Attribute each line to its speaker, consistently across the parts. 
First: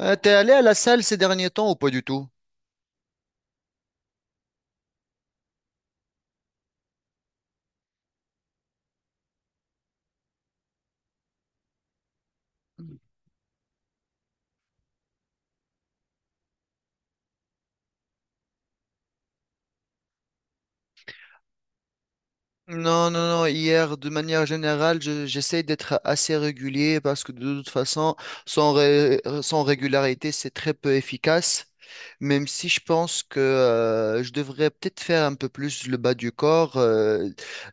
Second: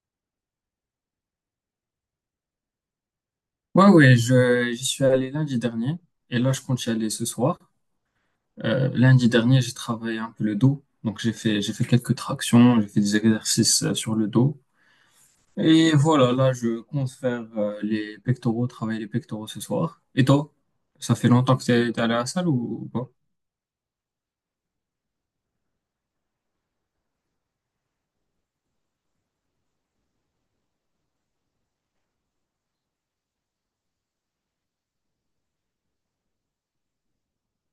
Speaker 1: T'es allé à la salle ces derniers temps ou pas du tout?
Speaker 2: J'y suis allé lundi dernier et là, je compte y aller ce soir. Lundi dernier, j'ai travaillé un peu le dos. Donc, j'ai fait quelques tractions, j'ai fait des exercices sur le dos. Et voilà, là, je compte faire les pectoraux, travailler les pectoraux ce soir. Et toi, ça fait longtemps que t'es allé à la salle ou pas?
Speaker 1: Non, non, non. Hier, de manière générale, j'essaie d'être assez régulier parce que de toute façon, sans régularité, c'est très peu efficace. Même si je pense que je devrais peut-être faire un peu plus le bas du corps.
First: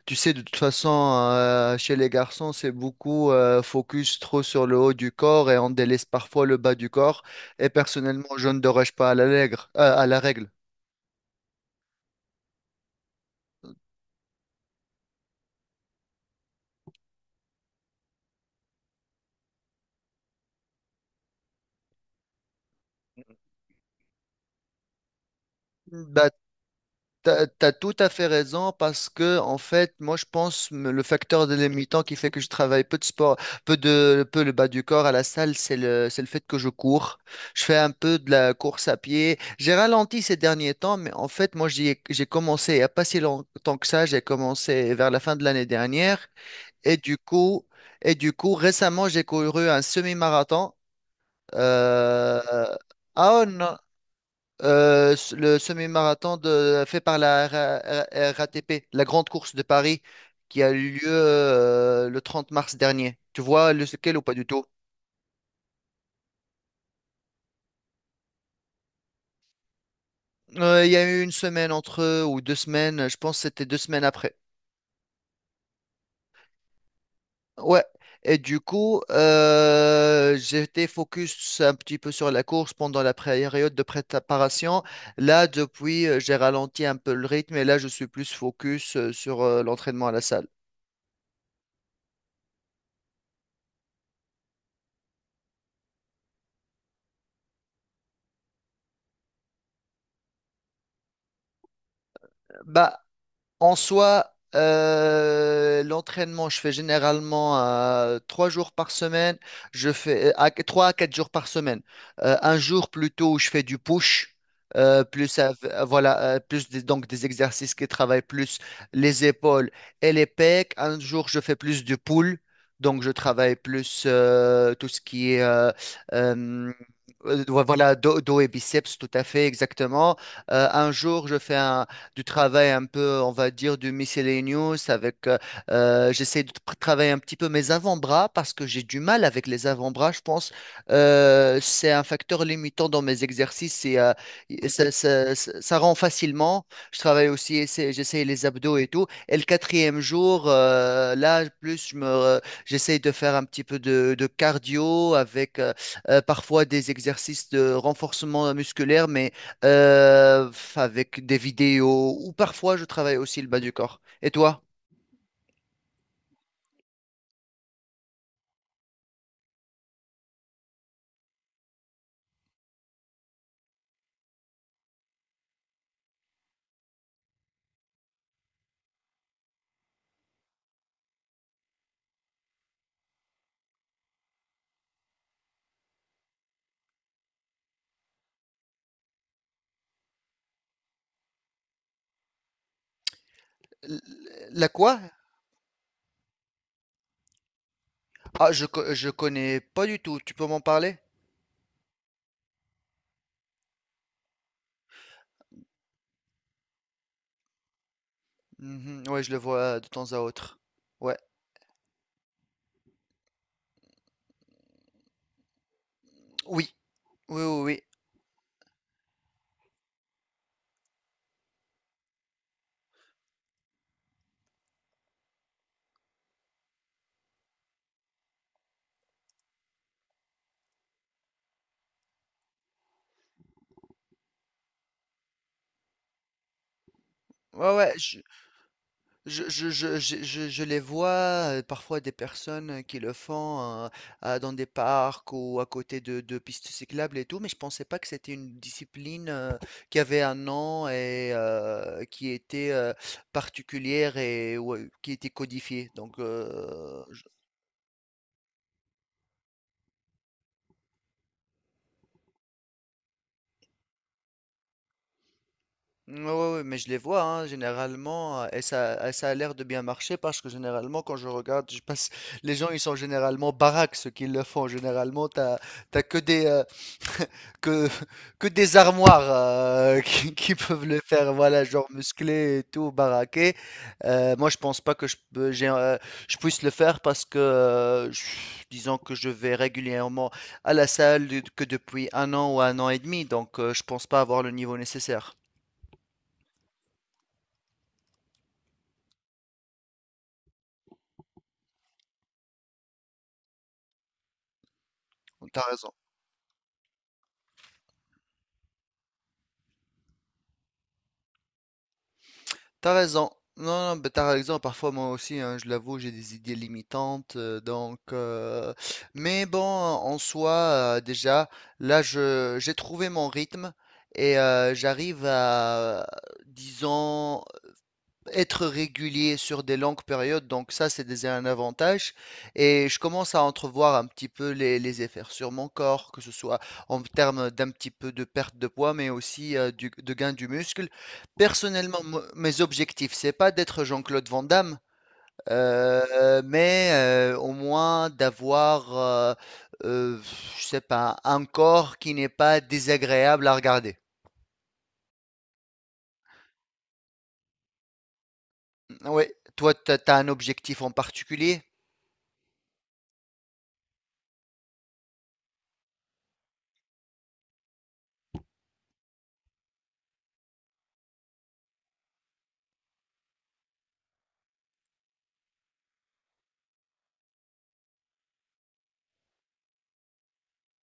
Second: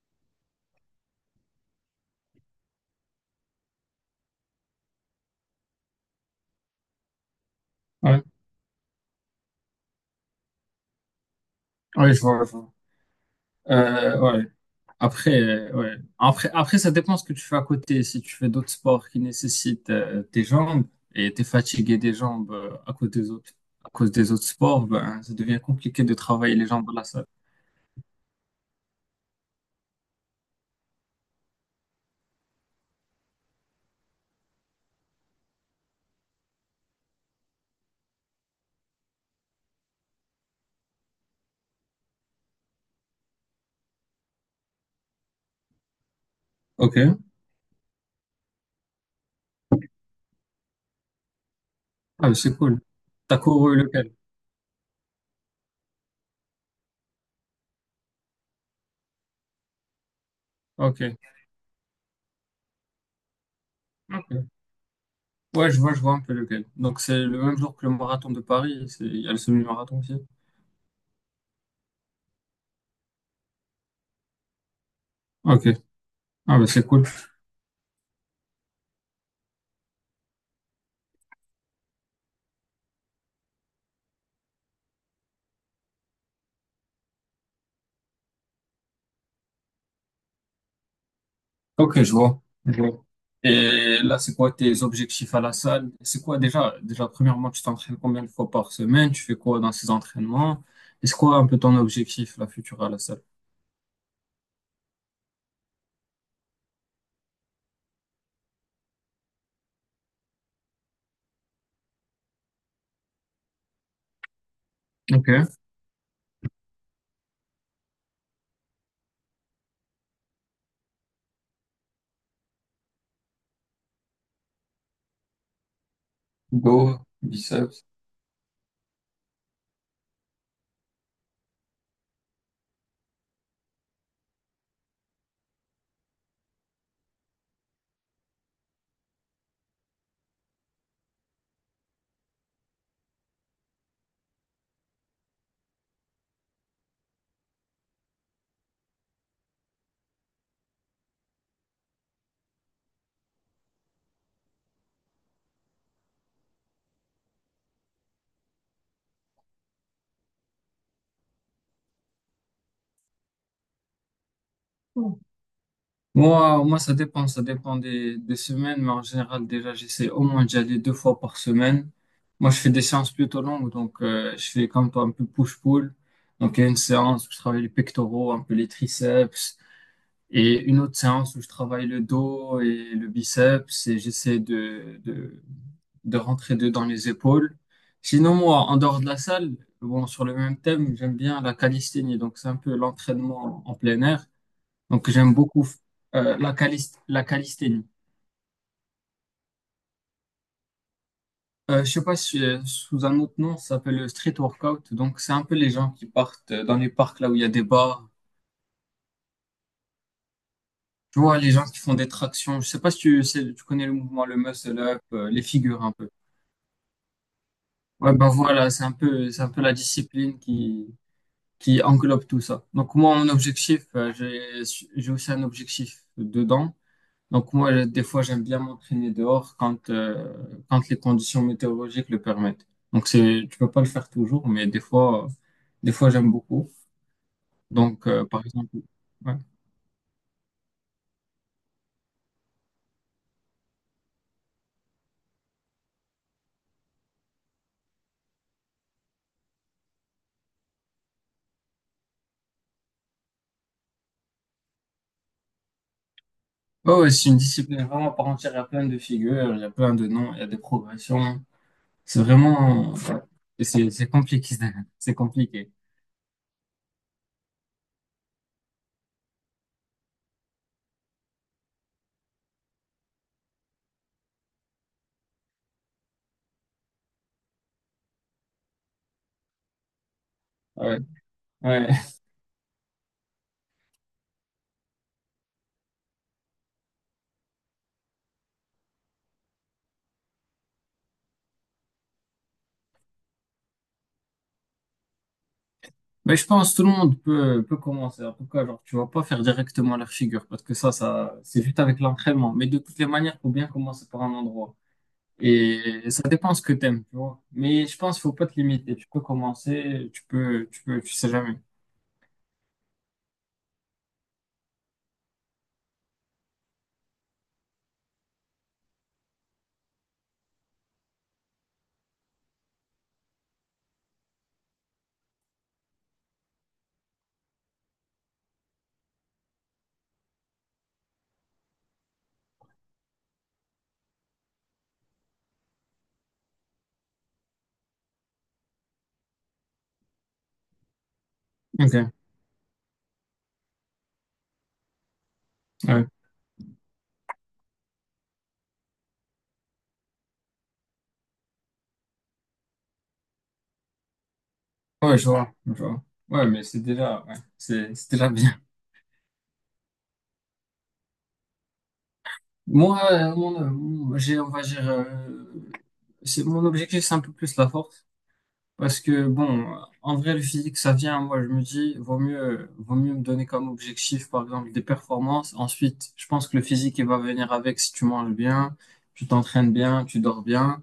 Speaker 1: Tu sais, de toute façon, chez les garçons, c'est beaucoup focus trop sur le haut du corps et on délaisse parfois le bas du corps. Et
Speaker 2: Ouais,
Speaker 1: personnellement, je ne déroge pas à la règle. À la règle.
Speaker 2: ouais, je vois. Ouais. Après, ouais. Après, ça dépend ce que tu fais à côté. Si tu fais d'autres sports qui nécessitent tes jambes et t'es fatigué des jambes à cause des autres, à cause des autres sports, ben, ça devient compliqué de
Speaker 1: Bah,
Speaker 2: travailler les jambes dans la salle.
Speaker 1: t'as tout à fait raison parce que, en fait, moi, je pense le facteur délimitant qui fait que je travaille peu de sport, peu le bas du corps à la salle, c'est c'est le fait que je cours. Je fais un peu de la course à pied. J'ai ralenti ces derniers temps, mais en fait, moi, j'ai commencé il n'y a pas si longtemps que ça. J'ai commencé vers la fin de l'année dernière. Et
Speaker 2: Ok.
Speaker 1: du coup, et du coup, récemment, j'ai couru un semi-marathon.
Speaker 2: Ah, mais
Speaker 1: Euh,
Speaker 2: c'est cool. T'as
Speaker 1: ah oh, non.
Speaker 2: couru lequel?
Speaker 1: Le semi-marathon fait par la RATP, la grande course de Paris, qui a eu
Speaker 2: Ok.
Speaker 1: lieu le 30 mars dernier. Tu vois lequel ou pas du
Speaker 2: Ok.
Speaker 1: tout?
Speaker 2: Ouais, je vois un peu lequel. Donc, c'est le même jour que le marathon de Paris. Il y a le semi-marathon aussi.
Speaker 1: Il y a eu une semaine entre eux, ou deux semaines, je pense que c'était deux semaines après.
Speaker 2: Ok. Ah, mais c'est cool.
Speaker 1: Ouais. Et du coup, j'étais focus un petit peu sur la course pendant la période de préparation. Là, depuis, j'ai ralenti un peu le rythme et là, je suis plus focus sur l'entraînement à la salle.
Speaker 2: Ok, Je vois. Et là, c'est quoi tes objectifs à la salle? C'est quoi déjà, premièrement, tu t'entraînes combien de fois par semaine? Tu fais quoi dans ces entraînements? Et c'est quoi un peu ton objectif, la future à la
Speaker 1: Bah,
Speaker 2: salle?
Speaker 1: en soi, l'entraînement, je fais généralement 3 jours par semaine. Je fais 3 à 4 jours par semaine. Un jour plutôt où je fais du push,
Speaker 2: Ok.
Speaker 1: voilà, donc des exercices qui travaillent plus les épaules et les pecs. Un jour, je fais plus du pull, donc je travaille plus tout ce qui est euh,
Speaker 2: Go, biceps.
Speaker 1: voilà, dos, dos et biceps, tout à fait exactement. Un jour, je fais un du travail un peu, on va dire, du miscellaneous avec, j'essaie de travailler un petit peu mes avant-bras parce que j'ai du mal avec les avant-bras, je pense. C'est un facteur limitant dans mes exercices et ça, ça rend facilement. Je travaille aussi, j'essaie les abdos et tout. Et le quatrième jour, là, plus je me, j'essaie de faire un petit peu de cardio avec parfois des exercices de renforcement musculaire, mais euh, avec des vidéos ou parfois je travaille aussi le bas du corps. Et toi,
Speaker 2: Mm. Moi, ça dépend, des semaines, mais en général, déjà, j'essaie au moins d'y aller deux fois par semaine. Moi, je fais des séances plutôt longues, donc je fais comme toi un peu push-pull. Donc, il y a une séance où je travaille les pectoraux, un peu les triceps, et une autre séance où je travaille le dos et le biceps et de rentrer dedans les épaules. Sinon, moi, en dehors de la salle, bon, sur le même thème, j'aime bien la calisthénie. Donc, c'est un peu l'entraînement en
Speaker 1: l-
Speaker 2: plein air.
Speaker 1: la quoi?
Speaker 2: Donc, j'aime beaucoup la calisthénie.
Speaker 1: Ah, je connais pas du tout. Tu peux m'en parler?
Speaker 2: Je sais pas si sous un autre nom, ça s'appelle le street workout. Donc, c'est un peu les gens qui partent dans les parcs là où il y a des bars.
Speaker 1: Mhm, ouais, je le vois de temps à autre. Ouais,
Speaker 2: Tu vois, les gens qui font des tractions. Je sais pas si tu connais le mouvement, le muscle up, les figures un peu.
Speaker 1: oui, oui, oui, oui.
Speaker 2: Ouais, bah voilà, c'est un peu la discipline qui englobe tout ça. Donc moi, mon objectif, j'ai aussi un objectif dedans. Donc moi, des fois, j'aime bien m'entraîner dehors quand les conditions météorologiques le permettent. Tu peux pas le faire toujours, mais des fois, j'aime beaucoup.
Speaker 1: Ouais, ouais,
Speaker 2: Donc,
Speaker 1: je,
Speaker 2: par exemple, ouais.
Speaker 1: Je les vois parfois des personnes qui le font dans des parcs ou à côté de pistes cyclables et tout, mais je pensais pas que c'était une discipline qui avait un nom et qui était particulière et ouais, qui était codifiée. Donc,
Speaker 2: Ouais, ouais, c'est une discipline vraiment à part entière. Il y a plein de figures, il y a plein de noms, il y a des progressions. C'est vraiment, ouais. Et c'est compliqué, c'est compliqué.
Speaker 1: ouais, ouais, ouais, mais je les vois hein, généralement et ça a l'air de bien marcher parce que généralement quand je regarde, je passe, les gens ils sont généralement baraques ceux qui le font. Généralement, t'as que des que que des armoires qui peuvent le
Speaker 2: Ouais.
Speaker 1: faire, voilà, genre
Speaker 2: Ouais.
Speaker 1: musclé et tout, baraqué. Moi, je pense pas que je puisse le faire parce que, disons que je vais régulièrement à la que depuis 1 an ou 1 an et demi, donc je pense pas avoir le niveau nécessaire.
Speaker 2: Mais je pense que tout le monde peut commencer. En tout cas, genre, tu vas pas faire directement leur figure parce que c'est juste avec l'entraînement. Mais de toutes les manières, faut bien commencer par un endroit.
Speaker 1: T'as raison.
Speaker 2: Et ça dépend ce que t'aimes, tu vois. Mais je pense qu'il faut pas te limiter. Tu peux commencer, tu peux, tu sais jamais.
Speaker 1: T'as raison. Non, non, ben, t'as raison. Parfois, moi aussi, hein, je l'avoue, j'ai des idées limitantes. Donc, mais bon, en soi, déjà, là, je, j'ai trouvé mon rythme et j'arrive à, disons, être régulier sur des longues périodes, donc ça c'est déjà un avantage. Et je commence à entrevoir un petit peu les effets sur mon corps, que ce soit en termes d'un petit peu de perte de poids, mais aussi de gain du muscle. Personnellement,
Speaker 2: Ok.
Speaker 1: mes objectifs, c'est pas d'être Jean-Claude Van Damme,
Speaker 2: Ouais.
Speaker 1: mais au moins d'avoir, euh, je sais pas, un corps qui n'est pas désagréable à regarder.
Speaker 2: Ouais, je vois. Ouais, mais c'est déjà bien.
Speaker 1: Oui, toi, tu as un objectif en particulier?
Speaker 2: Moi, euh, mon, euh, on va dire, mon objectif, c'est un peu plus la force. Parce que, bon, en vrai, le physique, ça vient. Moi, je me dis, vaut mieux me donner comme objectif, par exemple, des performances. Ensuite, je pense que le physique, il va venir avec si tu manges bien, tu t'entraînes bien, tu dors bien.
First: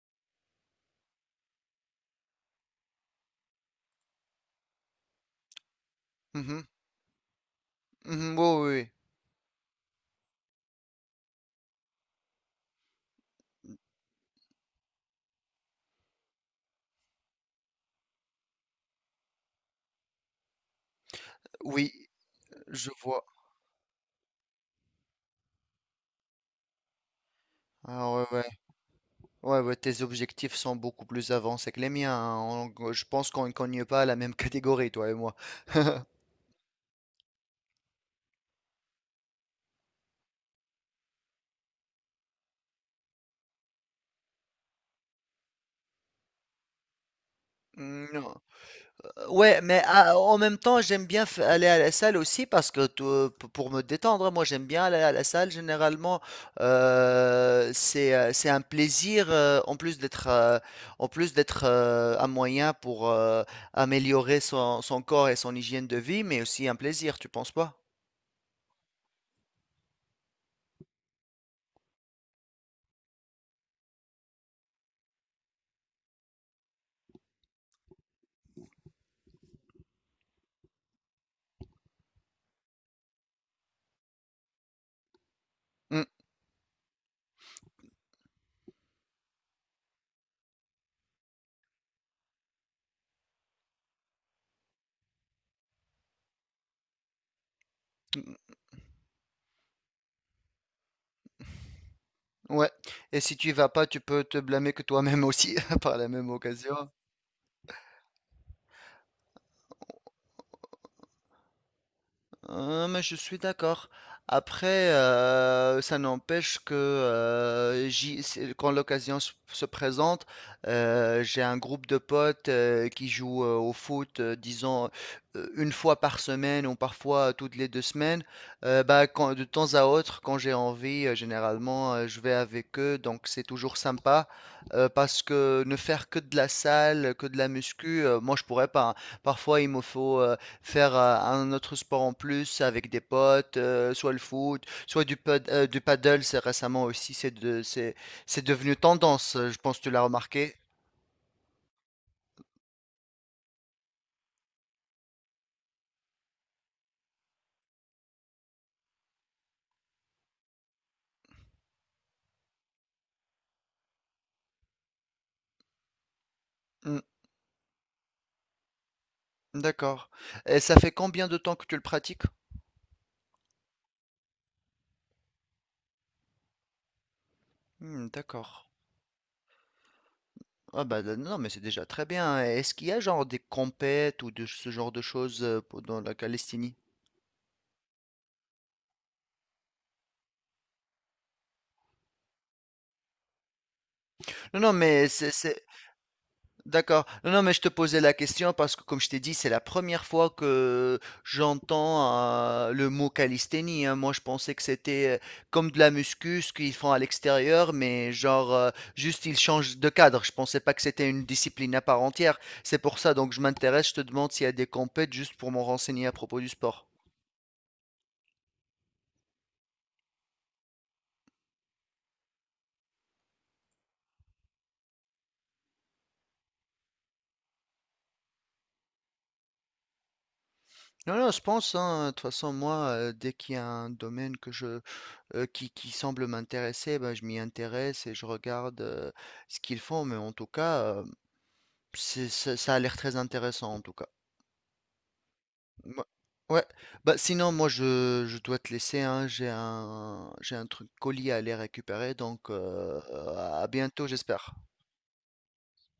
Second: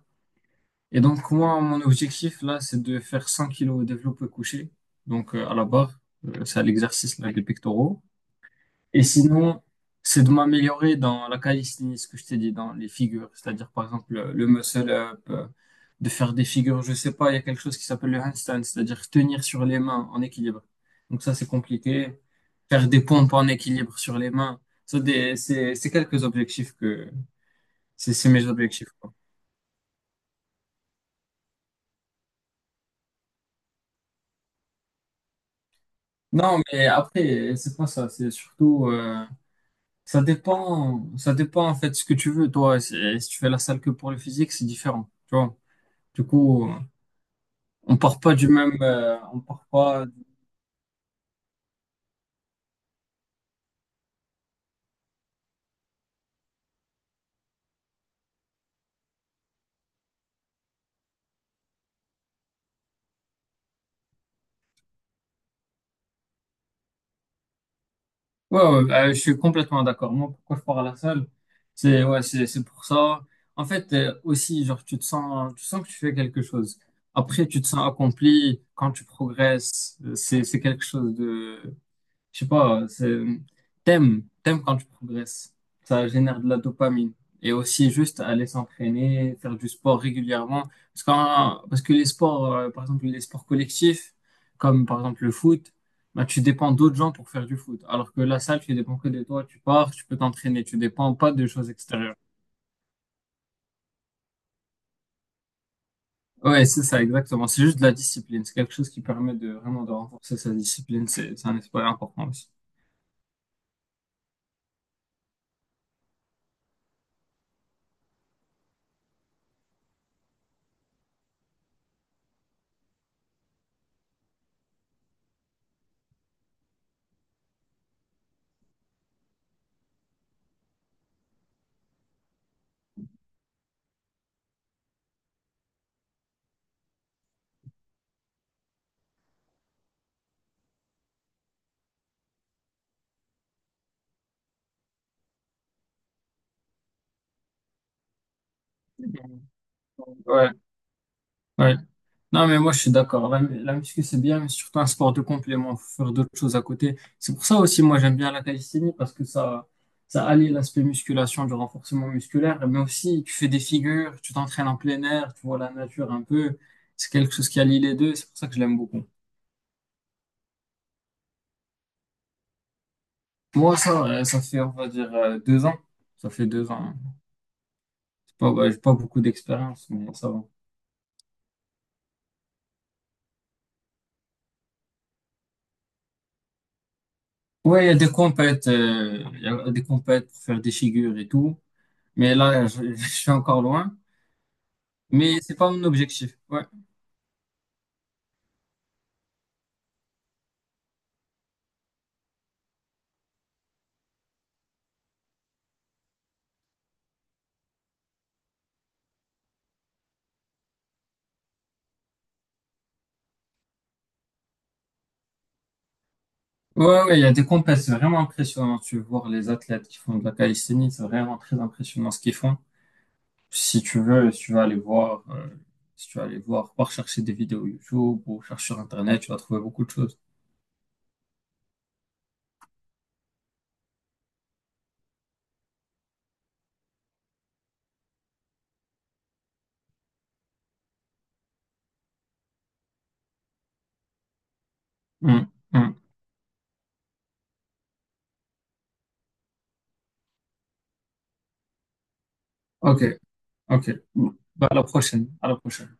Speaker 2: Et donc, moi, mon objectif, là, c'est de faire 100 kilos au développé couché. Donc, à la barre, c'est
Speaker 1: Mhm,
Speaker 2: à l'exercice, là, des pectoraux.
Speaker 1: mhm, ouais, ouais, ouais.
Speaker 2: Et sinon, c'est de m'améliorer dans la calisthénie, ce que je t'ai dit, dans les figures. C'est-à-dire, par exemple, le muscle-up, de faire des figures, je sais pas, il y a quelque chose qui s'appelle le handstand, c'est-à-dire tenir sur les mains en équilibre. Donc ça, c'est
Speaker 1: Oui, oui. Oui,
Speaker 2: compliqué. Faire
Speaker 1: je
Speaker 2: des
Speaker 1: vois.
Speaker 2: pompes en équilibre sur les mains. C'est quelques objectifs que...
Speaker 1: Ah ouais,
Speaker 2: C'est
Speaker 1: ouais,
Speaker 2: mes objectifs, quoi.
Speaker 1: ouais, ouais, tes objectifs sont beaucoup plus avancés que les miens, hein. Je pense qu'on ne cogne pas à la même catégorie, toi et moi.
Speaker 2: Non, mais après, c'est pas ça. C'est surtout... ça dépend en fait ce que tu veux, toi. Si tu fais la salle que pour le physique, c'est différent, tu vois. Du coup... On
Speaker 1: Mmh,
Speaker 2: part
Speaker 1: non.
Speaker 2: pas du même, on
Speaker 1: Ouais,
Speaker 2: part
Speaker 1: mais
Speaker 2: pas.
Speaker 1: ah, en même temps, j'aime bien aller à la salle aussi parce que pour me détendre, hein, moi j'aime bien aller à la salle. Généralement, c'est un plaisir en plus d'être un moyen pour améliorer son, son corps et son hygiène de vie, mais aussi un plaisir, tu penses pas?
Speaker 2: Ouais, ouais, je suis complètement d'accord. Moi, pourquoi je pars à la salle? C'est ouais, C'est pour ça. En fait, aussi, genre, tu sens que tu fais quelque chose. Après, tu te sens accompli quand tu progresses. C'est quelque chose de je sais pas, t'aimes quand tu progresses.
Speaker 1: Mm,
Speaker 2: Ça génère de la dopamine. Et aussi juste aller s'entraîner, faire du sport régulièrement. Parce que les sports, par exemple, les sports collectifs, comme par exemple le foot, bah, tu dépends d'autres gens pour faire du foot. Alors que la salle, tu dépends que de toi. Tu pars, tu peux t'entraîner. Tu dépends pas de choses extérieures.
Speaker 1: ouais. Et si tu y vas pas, tu peux te blâmer que toi-même aussi par la même
Speaker 2: Ouais, c'est
Speaker 1: occasion.
Speaker 2: ça, exactement. C'est juste de la discipline. C'est quelque chose qui permet de vraiment de renforcer sa discipline. C'est un aspect important aussi.
Speaker 1: Mais je suis d'accord. Après, ça n'empêche que quand l'occasion se présente, j'ai un groupe de potes qui jouent au foot, disons, une fois par semaine ou parfois toutes les deux semaines. De temps à autre, quand j'ai envie, généralement, je vais avec eux. Donc, c'est toujours sympa parce que ne faire que de la salle, que de la muscu, moi, je pourrais pas, hein. Parfois, il me faut... Faire, un autre sport en plus avec des potes, soit le foot, soit du paddle, c'est récemment aussi, c'est devenu tendance, je pense que tu l'as
Speaker 2: Ouais.
Speaker 1: remarqué.
Speaker 2: Ouais. Non, mais moi, je suis d'accord. La muscu, c'est bien, mais surtout un sport de complément. Faut faire d'autres choses à côté. C'est pour ça aussi, moi, j'aime bien la calisthénie parce que ça allie l'aspect musculation, du renforcement musculaire, mais aussi tu fais des figures, tu t'entraînes en plein air, tu vois la nature un peu.
Speaker 1: Hmm,
Speaker 2: C'est quelque chose qui allie les deux. C'est pour ça que je l'aime beaucoup.
Speaker 1: d'accord. Et ça fait combien de temps que tu le pratiques?
Speaker 2: Ça fait, on va dire, 2 ans. Ça fait 2 ans. Hein.
Speaker 1: Hmm,
Speaker 2: C'est pas,
Speaker 1: d'accord.
Speaker 2: ouais, j'ai pas beaucoup d'expérience, mais ça va.
Speaker 1: Ah bah non, mais c'est déjà très bien. Est-ce qu'il y a genre des compètes ou de ce genre de choses dans la Calestinie?
Speaker 2: Ouais, il y a des compètes, il y a des compètes pour faire des figures et tout. Mais là, je je suis encore loin.
Speaker 1: Non, non, mais
Speaker 2: Mais c'est pas mon objectif. Ouais.
Speaker 1: d'accord. Non, non, mais je te posais la question parce que, comme je t'ai dit, c'est la première fois que j'entends le mot calisthénie, hein. Moi, je pensais que c'était comme de la muscu, ce qu'ils font à l'extérieur, mais genre, juste ils changent de cadre. Je pensais pas que c'était une discipline à part entière. C'est pour ça, donc je m'intéresse, je te demande s'il y a des compètes juste pour m'en renseigner à propos du sport.
Speaker 2: Ouais, ouais, il y a des compètes, c'est vraiment impressionnant. Tu veux voir les athlètes qui font de la calisthénie, c'est vraiment très impressionnant ce qu'ils font. Si tu veux, si tu vas aller voir, si tu vas aller voir, par chercher des vidéos YouTube ou chercher sur Internet, tu vas trouver beaucoup de choses.
Speaker 1: Non, non, je pense, hein, de toute façon, moi, dès qu'il y a un domaine qui semble m'intéresser, ben, je m'y intéresse et je regarde ce qu'ils font, mais en tout cas, ça a l'air très intéressant, en tout cas.
Speaker 2: Hum, hum.
Speaker 1: Ouais, ouais. Bah, sinon, moi, je dois te laisser, hein, j'ai un truc colis à aller récupérer, donc
Speaker 2: Ok,
Speaker 1: à
Speaker 2: ok.
Speaker 1: bientôt, j'espère.
Speaker 2: Bah, à la prochaine, à la prochaine.